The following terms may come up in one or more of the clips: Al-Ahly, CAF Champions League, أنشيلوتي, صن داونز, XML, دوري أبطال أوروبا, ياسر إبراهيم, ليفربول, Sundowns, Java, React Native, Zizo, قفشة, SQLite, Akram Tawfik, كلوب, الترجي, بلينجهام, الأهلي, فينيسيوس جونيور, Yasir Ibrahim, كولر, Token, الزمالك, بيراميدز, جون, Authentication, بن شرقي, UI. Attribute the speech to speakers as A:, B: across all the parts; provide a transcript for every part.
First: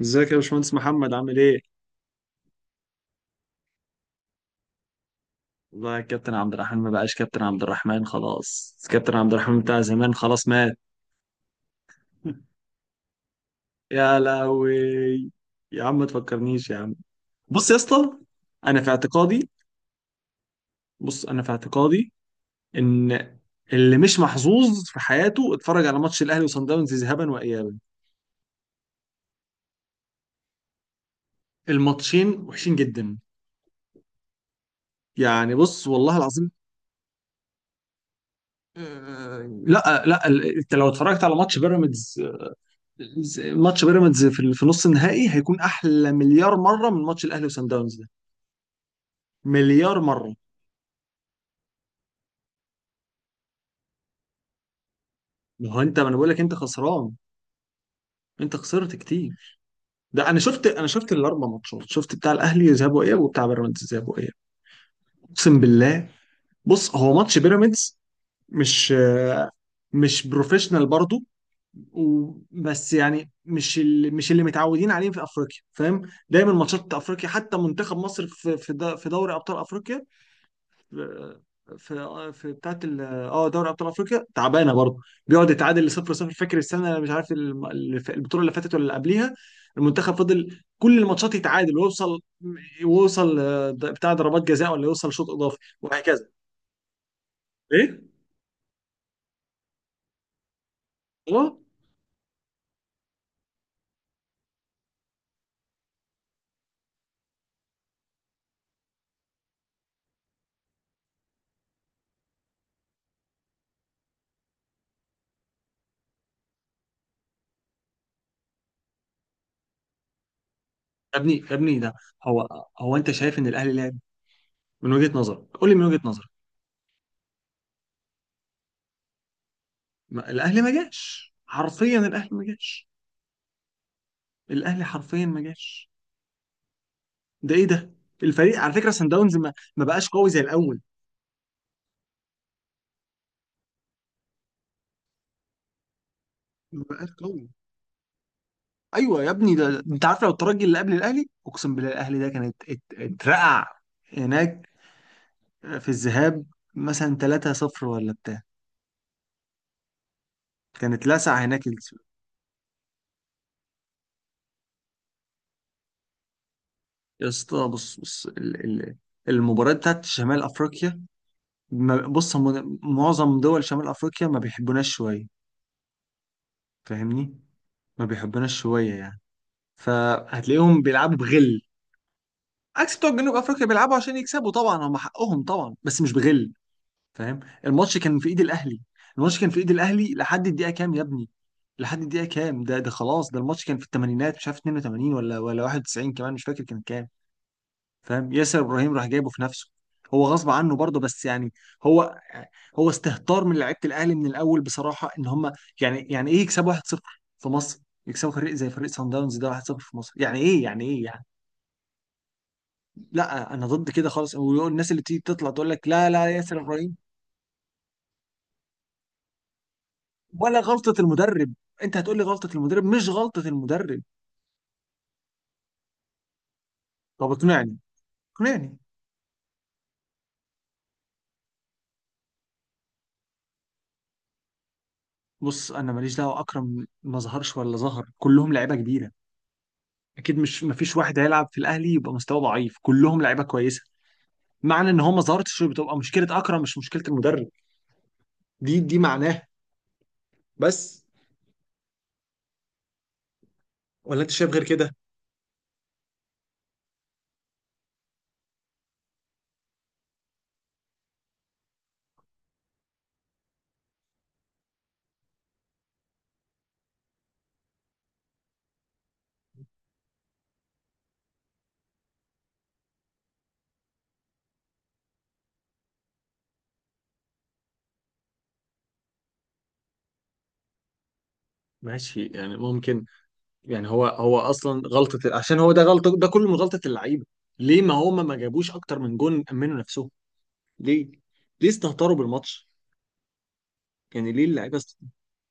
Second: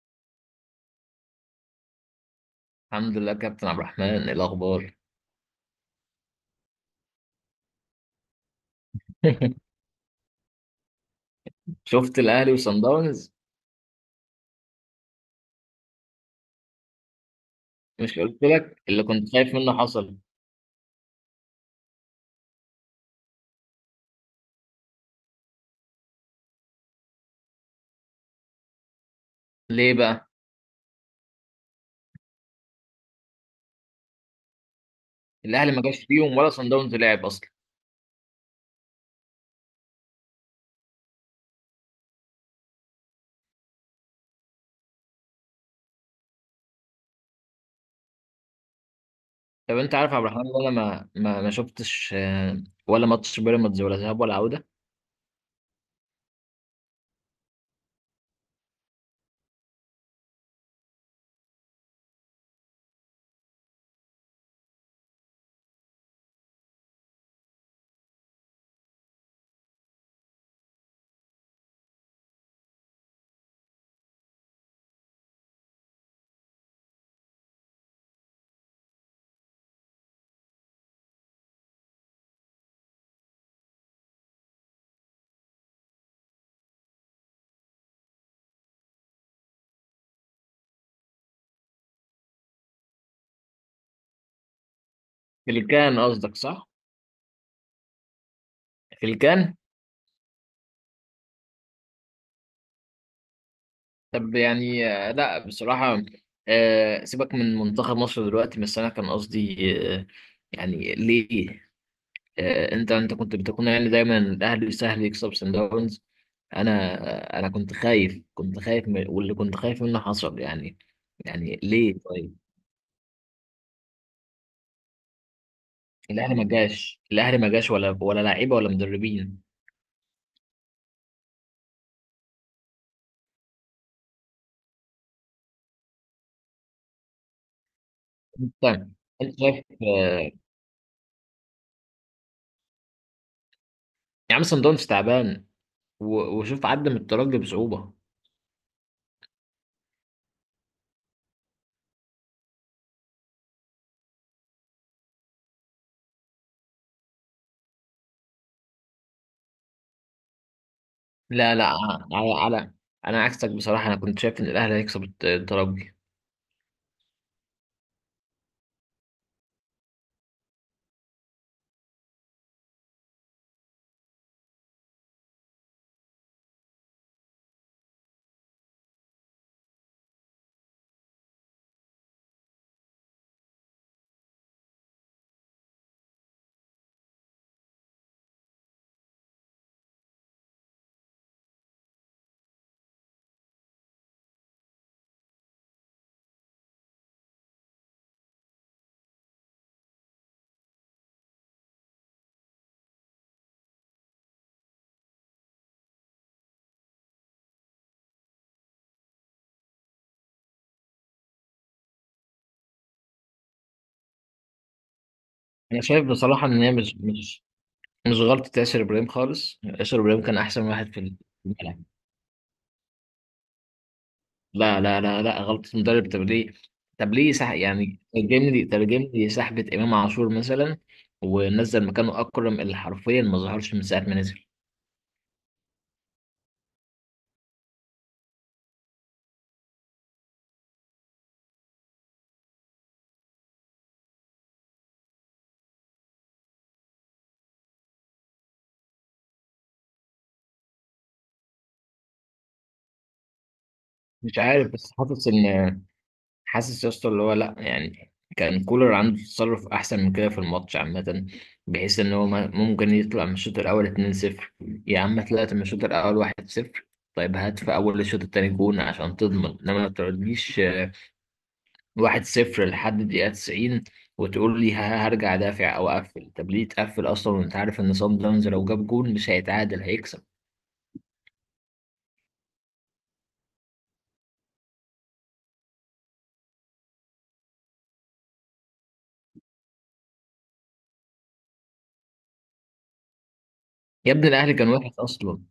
A: ازيك يا باشمهندس محمد عامل ايه؟
B: الحمد لله، كابتن عبد الرحمن. إيه الاخبار؟
A: والله يا كابتن عبد الرحمن ما بقاش كابتن عبد الرحمن، خلاص كابتن عبد الرحمن بتاع زمان خلاص مات.
B: شفت الاهلي وصن داونز؟
A: يا لهوي. يا عم ما تفكرنيش يا عم. بص يا اسطى،
B: مش قلت
A: انا
B: لك
A: في
B: اللي كنت
A: اعتقادي،
B: خايف منه حصل؟
A: بص انا في اعتقادي ان اللي مش محظوظ في حياته اتفرج على ماتش الاهلي وصن داونز ذهابا وايابا.
B: ليه بقى؟
A: الماتشين وحشين جدا. يعني
B: الاهلي ما
A: بص
B: جاش
A: والله
B: فيهم ولا
A: العظيم.
B: صن داونز لعب اصلا.
A: لا لا، انت لو اتفرجت على ماتش بيراميدز، ماتش بيراميدز في نص النهائي هيكون احلى مليار مره من ماتش الاهلي وسان داونز ده.
B: طب انت
A: مليار
B: عارف يا عبد
A: مره.
B: الرحمن إن انا ما شفتش ولا ماتش بيراميدز ولا ذهاب ولا عوده.
A: ما هو انت، ما انا بقول لك انت خسران. انت خسرت كتير. ده انا شفت الاربع ماتشات، شفت بتاع الاهلي ذهاب واياب وبتاع بيراميدز ذهاب واياب. اقسم بالله. بص، هو ماتش بيراميدز مش آه، مش بروفيشنال برضه، بس يعني مش اللي متعودين عليه في افريقيا، فاهم؟ دايما ماتشات افريقيا، حتى منتخب مصر في دوري ابطال افريقيا، في في بتاعت ال- اه دوري ابطال افريقيا تعبانه برضه. بيقعد يتعادل لصفر صفر. فاكر السنه مش عارف، البطوله اللي فاتت ولا اللي قبليها. المنتخب فضل كل الماتشات يتعادل ويوصل بتاع ضربات جزاء، ولا يوصل شوط
B: في
A: اضافي
B: الكان
A: وهكذا.
B: قصدك، صح؟
A: ايه.
B: في الكان.
A: اه.
B: طب يعني، لا بصراحه. سيبك من منتخب مصر دلوقتي، بس انا كان قصدي يعني ليه؟ انت كنت بتكون يعني دايما الاهلي سهل يكسب سان داونز. انا... انا كنت خايف، كنت خايف من واللي كنت خايف منه حصل يعني.
A: يا ابني يا
B: يعني
A: ابني، ده
B: ليه طيب؟
A: هو انت شايف ان الاهلي لعب؟ من وجهه نظرك قول لي، من وجهه نظرك.
B: الاهلي ما جاش، الاهلي ما جاش، ولا لعيبه ولا مدربين.
A: الاهلي ما جاش، حرفيا الاهلي ما جاش، الاهلي حرفيا ما جاش. ده ايه ده. الفريق
B: انت
A: على فكره، سان داونز
B: انت
A: ما
B: شايف
A: ما بقاش قوي زي الاول.
B: يا عم، سان داونز تعبان. وشوف
A: ما
B: عدى من
A: بقاش
B: الترجي
A: قوي.
B: بصعوبه.
A: ايوه يا ابني، ده انت عارف لو الترجي اللي قبل الاهلي، اقسم بالله الاهلي ده كانت اترقع هناك في الذهاب مثلا 3-0 ولا بتاع. كانت لسع
B: لا،
A: هناك
B: لا. على على انا عكسك بصراحه. انا كنت شايف ان الاهلي هيكسب الترجي.
A: يا اسطى بص بص، ال ال المباريات بتاعت شمال افريقيا، بص، هم معظم دول شمال افريقيا ما بيحبوناش شويه، فاهمني؟ ما بيحبوناش شويه يعني، فهتلاقيهم بيلعبوا بغل، عكس بتوع جنوب افريقيا بيلعبوا عشان يكسبوا. طبعا هم حقهم طبعا، بس مش بغل. فاهم؟ الماتش كان في ايد الاهلي. الماتش كان في ايد الاهلي لحد الدقيقه كام يا ابني؟ لحد الدقيقه كام. ده خلاص، ده الماتش كان في الثمانينات، مش عارف 82 ولا 91، كمان مش فاكر كان كام. فاهم. ياسر ابراهيم راح جايبه في نفسه، هو غصب عنه برضه، بس يعني هو، هو استهتار من لعيبه الاهلي من الاول بصراحه، ان هم يعني ايه يكسبوا 1-0 في مصر، يكسبوا فريق زي فريق سان داونز ده 1-0 في مصر، يعني ايه يعني ايه يعني. لا انا ضد كده خالص، والناس اللي تيجي تطلع تقول
B: انا
A: لك
B: شايف
A: لا لا
B: بصراحه
A: ياسر
B: ان هي
A: ابراهيم،
B: مش غلطه ياسر ابراهيم خالص. ياسر ابراهيم كان
A: ولا
B: احسن واحد
A: غلطة
B: في
A: المدرب.
B: الملعب.
A: انت هتقول لي غلطة المدرب؟ مش غلطة المدرب.
B: لا، لا، لا، لا غلطة مدرب. طب ليه؟ طب
A: طب
B: ليه
A: اقنعني،
B: يعني، ترجم لي
A: اقنعني.
B: ترجم لي سحبة إمام عاشور مثلا، ونزل مكانه أكرم اللي حرفيا ما ظهرش من ساعة ما نزل.
A: بص انا ماليش دعوة، اكرم ما ظهرش ولا ظهر، كلهم لعيبة كبيرة، اكيد. مش، مفيش واحد هيلعب في الاهلي يبقى مستواه ضعيف، كلهم لعيبة كويسة. معنى ان هو ما ظهرتش بتبقى مشكلة اكرم، مش مشكلة المدرب. دي معناها. بس. ولا انت
B: مش
A: شايف غير
B: عارف،
A: كده؟
B: بس حاسس يا اسطى، اللي هو لا يعني، كان كولر عنده تصرف أحسن من كده في الماتش عامة، بحيث إن هو ممكن يطلع من الشوط الأول 2-0. يا عم، طلعت من الشوط الأول 1-0. طيب هات في أول الشوط التاني جون عشان تضمن إنما ما تقعدليش واحد صفر لحد الدقيقة 90، وتقول لي هرجع دافع أو أقفل. طب ليه تقفل أصلا وأنت عارف إن صن داونز لو جاب جول مش هيتعادل، هيكسب؟
A: ماشي يعني ممكن. يعني هو اصلا غلطة، عشان هو ده غلطة، ده كله من غلطة اللعيبة. ليه ما هما ما جابوش اكتر من جون، امنوا نفسهم؟ ليه؟ ليه استهتروا بالماتش؟
B: يا ابني،
A: يعني ليه
B: الأهلي كان
A: اللعيبه
B: وحش أصلا.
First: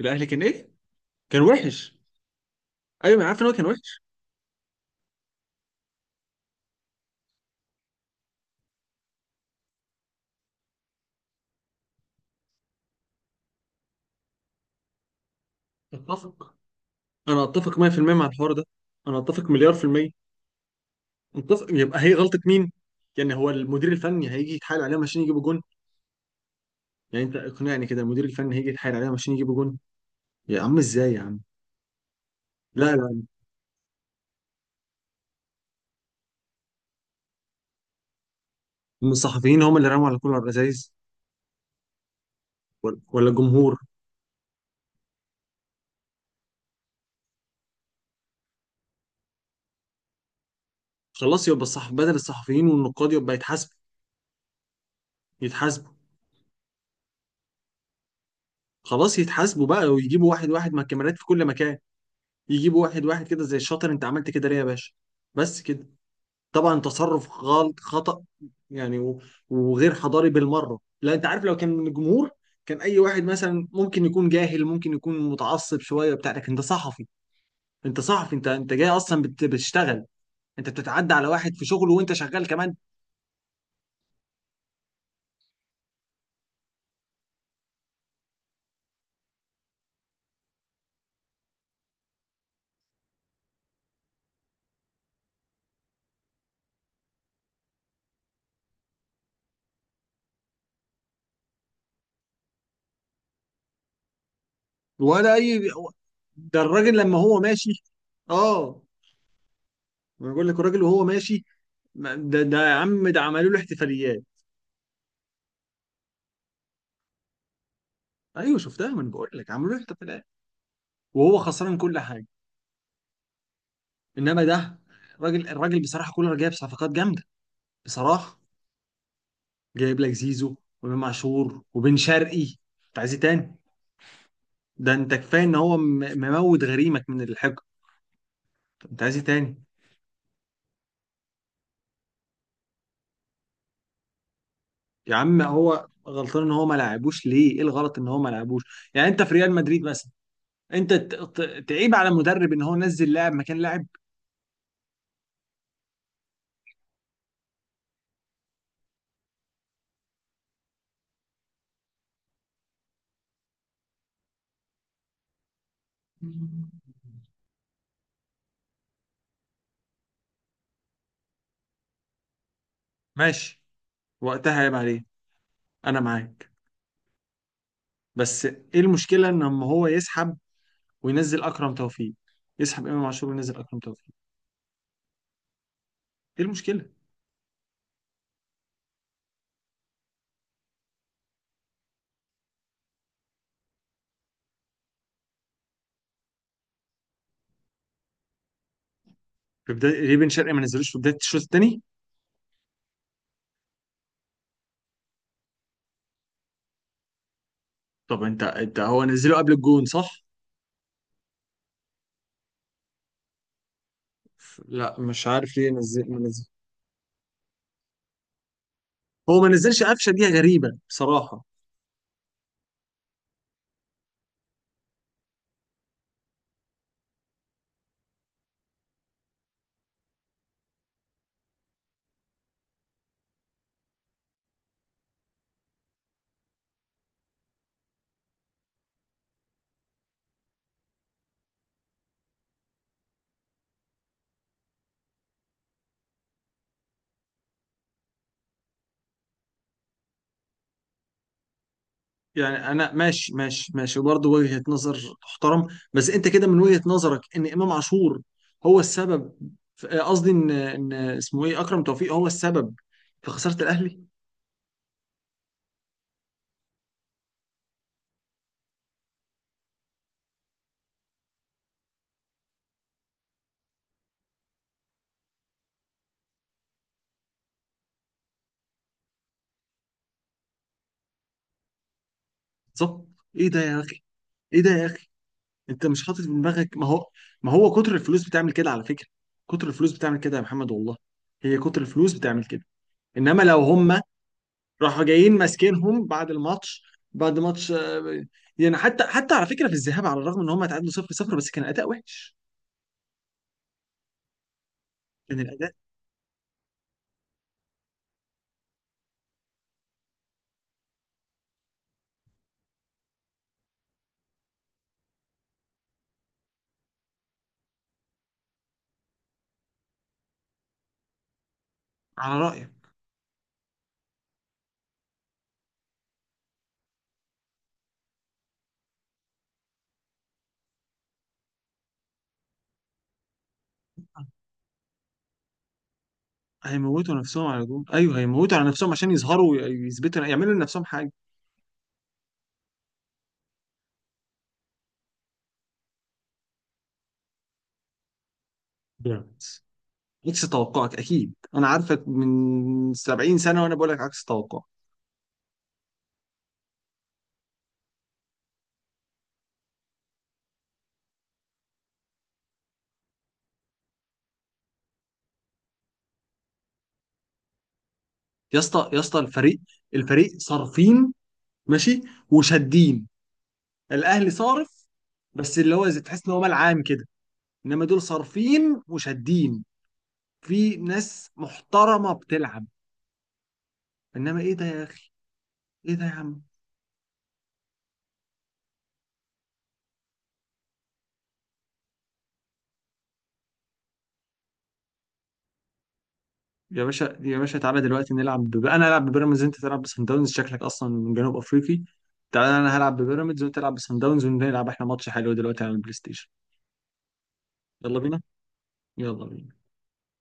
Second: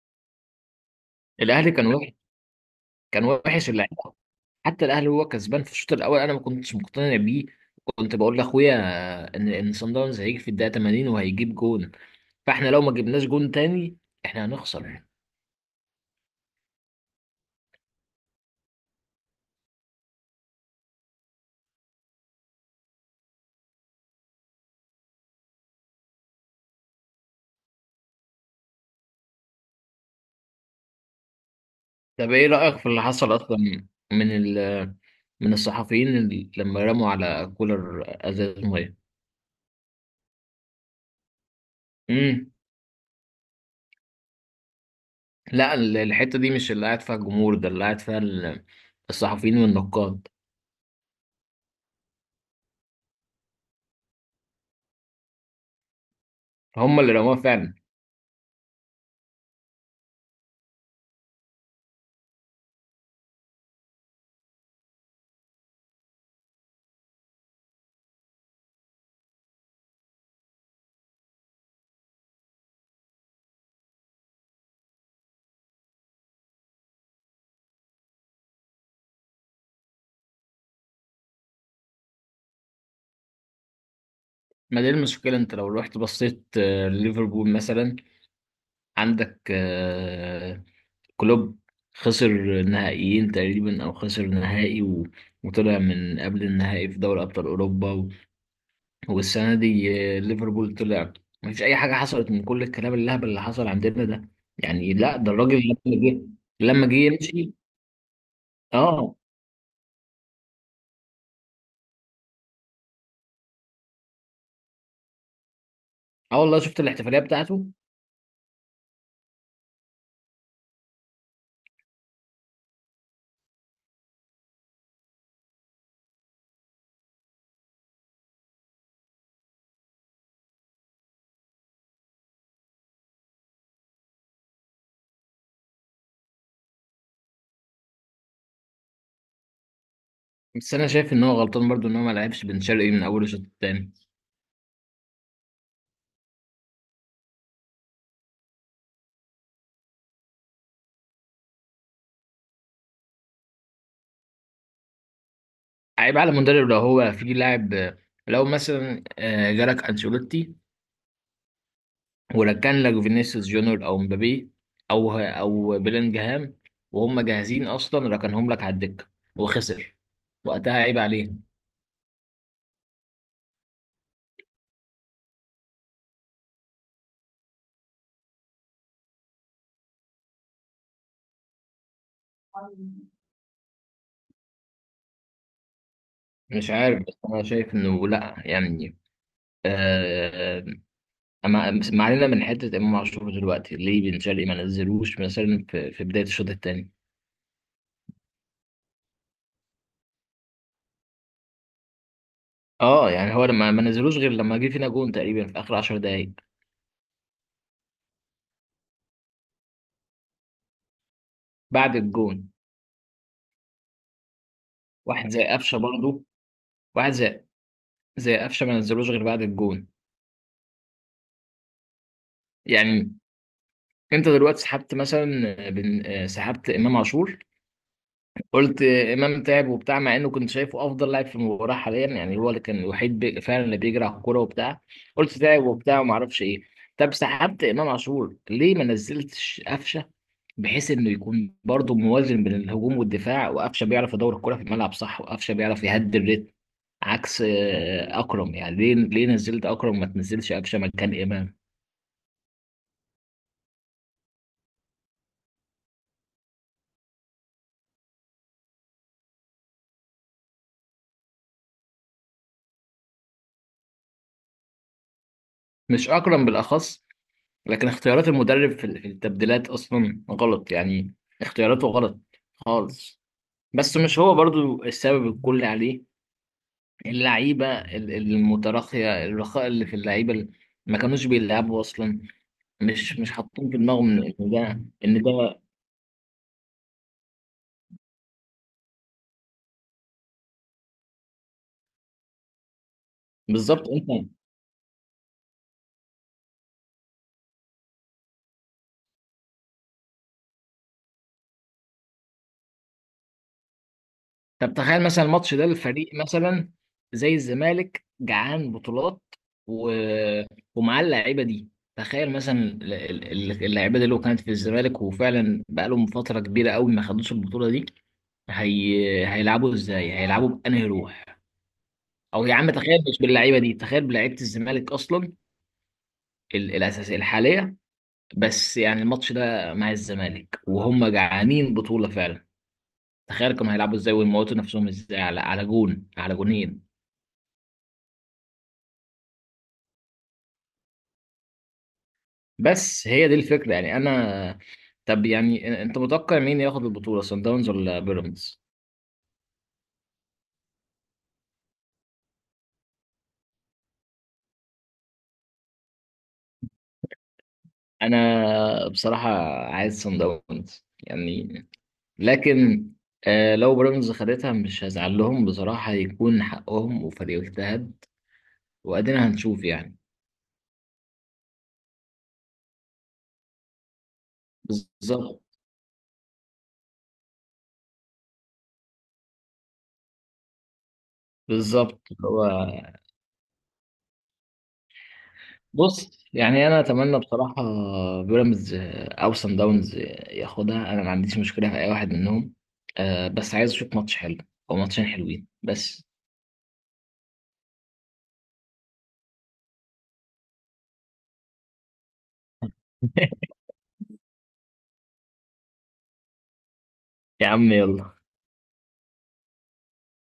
A: الاهلي كان ايه؟ كان
B: الأهلي كان
A: وحش.
B: وحش.
A: ايوه
B: كان
A: انا عارف ان هو كان
B: وحش
A: وحش.
B: اللعيبة. حتى الأهلي هو كسبان في الشوط الأول، أنا ما كنتش مقتنع بيه. كنت بقول لأخويا إن صن داونز هيجي في الدقيقة 80 وهيجيب جون. فإحنا لو ما جبناش جون تاني، إحنا هنخسر.
A: اتفق. انا اتفق 100% مع الحوار ده. انا اتفق مليار في المية. اتفق. يبقى هي غلطة مين؟ يعني هو المدير الفني هيجي يتحايل عليهم عشان يجيبوا جون؟ يعني انت اقنعني كده، المدير الفني هيجي يتحايل عليهم عشان يجيبوا جون؟ يا عم ازاي يا عم؟
B: طب إيه رأيك في
A: لا
B: اللي
A: لا.
B: حصل أصلا؟ من ال من الصحفيين اللي لما رموا على كولر ازاز ميه؟
A: من الصحفيين، هم اللي رموا على كل الرذاذ،
B: امم.
A: ولا الجمهور.
B: لا، الحته دي مش اللي قاعد فيها الجمهور، ده اللي قاعد فيها الصحفيين والنقاد.
A: خلاص يبقى الصح، بدل الصحفيين والنقاد يبقى يتحاسبوا، يتحاسبوا.
B: هم اللي رموها فعلا.
A: خلاص يتحاسبوا بقى، ويجيبوا واحد واحد مع الكاميرات في كل مكان، يجيبوا واحد واحد كده زي الشاطر، انت عملت كده ليه يا باشا؟ بس كده. طبعا تصرف غلط، خطأ يعني، وغير حضاري بالمرة. لا انت عارف، لو كان من الجمهور، كان اي واحد مثلا ممكن يكون جاهل، ممكن يكون متعصب شوية بتاع، لكن انت صحفي. انت صحفي، انت جاي اصلا بتشتغل، انت بتتعدى على واحد في شغله وانت شغال كمان.
B: ما دي المشكله، انت لو رحت بصيت ليفربول مثلا، عندك كلوب. خسر نهائيين تقريبا او خسر نهائي، وطلع من قبل النهائي في دوري ابطال اوروبا، والسنه دي ليفربول طلع. ما فيش اي حاجه حصلت من كل الكلام اللهبل اللي حصل عندنا ده. يعني لا، ده
A: ولا
B: الراجل
A: اي.
B: لما جه
A: ده
B: لما جه
A: الراجل لما هو
B: يمشي.
A: ماشي. اه.
B: اه.
A: ما بقول لك الراجل وهو ماشي. ده يا عم، ده عملوا له احتفاليات.
B: اه والله، شفت الاحتفاليه بتاعته.
A: ايوه شفتها، ما انا بقول لك عملوا له احتفاليات، وهو خسران كل حاجه. انما ده الراجل بصراحه، كولر، جايب صفقات جامده بصراحه، جايب لك زيزو وامام عاشور وبن شرقي، انت عايز ايه تاني؟ ده انت كفايه ان هو مموت غريمك من الحقد، انت عايز ايه تاني؟
B: بس انا شايف ان هو غلطان برضو ان هو ما لعبش بن شرقي من اول الشوط التاني.
A: يا عم هو غلطان ان هو ما لعبوش ليه؟ ايه الغلط ان هو ما لعبوش؟ يعني انت في ريال مدريد مثلا، انت تعيب على المدرب ان هو نزل لاعب مكان لاعب؟
B: عيب على المدرب لو هو في لاعب. لو مثلا جالك انشيلوتي وركن لك فينيسيوس جونيور او مبابي، او بلينجهام، وهم جاهزين اصلا ركنهم لك على الدكه وخسر، وقتها عيب عليه.
A: ماشي، وقتها عيب عليه، انا معاك. بس ايه المشكله ان لما هو يسحب وينزل اكرم توفيق، يسحب امام عاشور وينزل اكرم توفيق، ايه
B: مش
A: المشكله؟
B: عارف، بس انا شايف انه لا يعني، آه ما علينا من حته امام عاشور دلوقتي. ليه بن شرقي ما نزلوش مثلا في بدايه الشوط الثاني؟
A: في بدايه، ريبن شرقي ما نزلوش في بدايه الشوط الثاني.
B: اه يعني هو لما ما نزلوش غير لما جه فينا جون تقريبا في اخر 10 دقايق
A: طب انت هو نزله قبل الجون، صح.
B: بعد الجون.
A: لا مش
B: واحد زي
A: عارف ليه
B: قفشه
A: نزل ما
B: برضه.
A: نزل.
B: واحد زي، زي قفشه، ما نزلوش غير
A: هو
B: بعد
A: ما نزلش
B: الجون.
A: قفشه، دي غريبه بصراحه.
B: يعني، انت دلوقتي سحبت مثلا بن... آه، سحبت امام عاشور. قلت امام تعب وبتاع، مع انه كنت شايفه افضل لاعب في المباراه حاليا يعني. هو اللي كان الوحيد فعلا اللي بيجري على الكوره وبتاع. قلت تعب وبتاع وما اعرفش ايه. طب سحبت امام عاشور، ليه ما نزلتش قفشه بحيث انه يكون برضه موازن بين الهجوم والدفاع؟ وقفشه بيعرف يدور الكوره في الملعب صح، وقفشه بيعرف يهدي الريتم، عكس اكرم. يعني ليه نزلت اكرم، ما تنزلش قفشه مكان امام؟
A: يعني انا ماشي ماشي ماشي برضه، وجهه نظر تحترم. بس انت كده من وجهه نظرك ان امام عاشور هو السبب قصدي ان اسمه ايه، اكرم توفيق، هو السبب في خساره الاهلي.
B: مش اكرم بالاخص، لكن اختيارات المدرب في التبديلات اصلا غلط يعني. اختياراته غلط خالص. بس مش هو برضو السبب الكلي عليه. اللعيبه المتراخيه، الرخاء اللي في اللعيبه اللي ما كانوش بيلعبوا اصلا.
A: بالظبط.
B: مش
A: ايه ده
B: حاطين في
A: يا اخي،
B: دماغهم ان إن
A: ايه ده
B: ده
A: يا اخي.
B: ان ده.
A: انت مش حاطط في دماغك، ما هو كتر الفلوس بتعمل كده على فكره. كتر الفلوس بتعمل كده يا محمد والله، هي كتر الفلوس بتعمل كده. انما لو
B: بالظبط،
A: هم
B: انت.
A: راحوا جايين ماسكينهم بعد الماتش، بعد ماتش يعني حتى على فكره في الذهاب، على الرغم ان هم اتعادلوا 0-0 بس كان اداء وحش،
B: طب تخيل مثلا
A: كان
B: الماتش ده،
A: الاداء.
B: الفريق مثلا زي الزمالك جعان بطولات، و... ومعاه اللعيبه دي. تخيل مثلا اللعيبه دي لو كانت في الزمالك، وفعلا بقالهم فتره كبيره قوي ما خدوش البطوله دي، هيلعبوا ازاي؟ هيلعبوا بأنهي روح؟
A: على
B: او يا
A: رايك.
B: عم تخيل، مش باللعيبه دي، تخيل بلعيبه الزمالك اصلا الاساسيه الحاليه، بس يعني الماتش ده مع الزمالك وهم جعانين بطوله فعلا. تخيل كانوا هيلعبوا ازاي ويموتوا نفسهم ازاي على جون، على جونين.
A: هيموتوا نفسهم على جول، ايوه هيموتوا على نفسهم عشان يظهروا ويثبتوا، يعملوا لنفسهم حاجه.
B: بس هي دي الفكرة يعني. أنا، طب يعني أنت متوقع مين ياخد البطولة، صن داونز ولا بيراميدز؟
A: بيراميدز. عكس توقعك اكيد، انا عارفك من 70 سنه وانا بقول لك عكس توقعك.
B: أنا بصراحة عايز صن داونز يعني، لكن لو بيراميدز خدتها، مش هزعل لهم بصراحة. هيكون حقهم وفريق اجتهد،
A: يا اسطى يا اسطى،
B: وأدينا
A: الفريق،
B: هنشوف يعني.
A: الفريق صارفين، ماشي، وشادين. الاهلي صارف
B: بالظبط.
A: بس اللي هو زي تحس ان هو ملعان كده، انما دول صارفين وشادين، في ناس
B: بالظبط
A: محترمه
B: هو.
A: بتلعب. انما ايه ده يا اخي، ايه ده يا
B: بص
A: عم.
B: يعني انا اتمنى بصراحه بيراميدز او سان داونز ياخدها. انا ما عنديش مشكله في اي واحد منهم. أه بس عايز اشوف ماتش حلو او ماتشين حلوين بس.
A: يا باشا يا باشا، تعالى دلوقتي نلعب انا العب ببيراميدز انت تلعب بسان داونز، شكلك اصلا من جنوب افريقي. تعالى انا هلعب ببيراميدز وانت تلعب بسان داونز، ونلعب احنا ماتش حلو دلوقتي على البلاي ستيشن.
B: يا عم
A: يلا
B: يلا.
A: بينا، يلا بينا.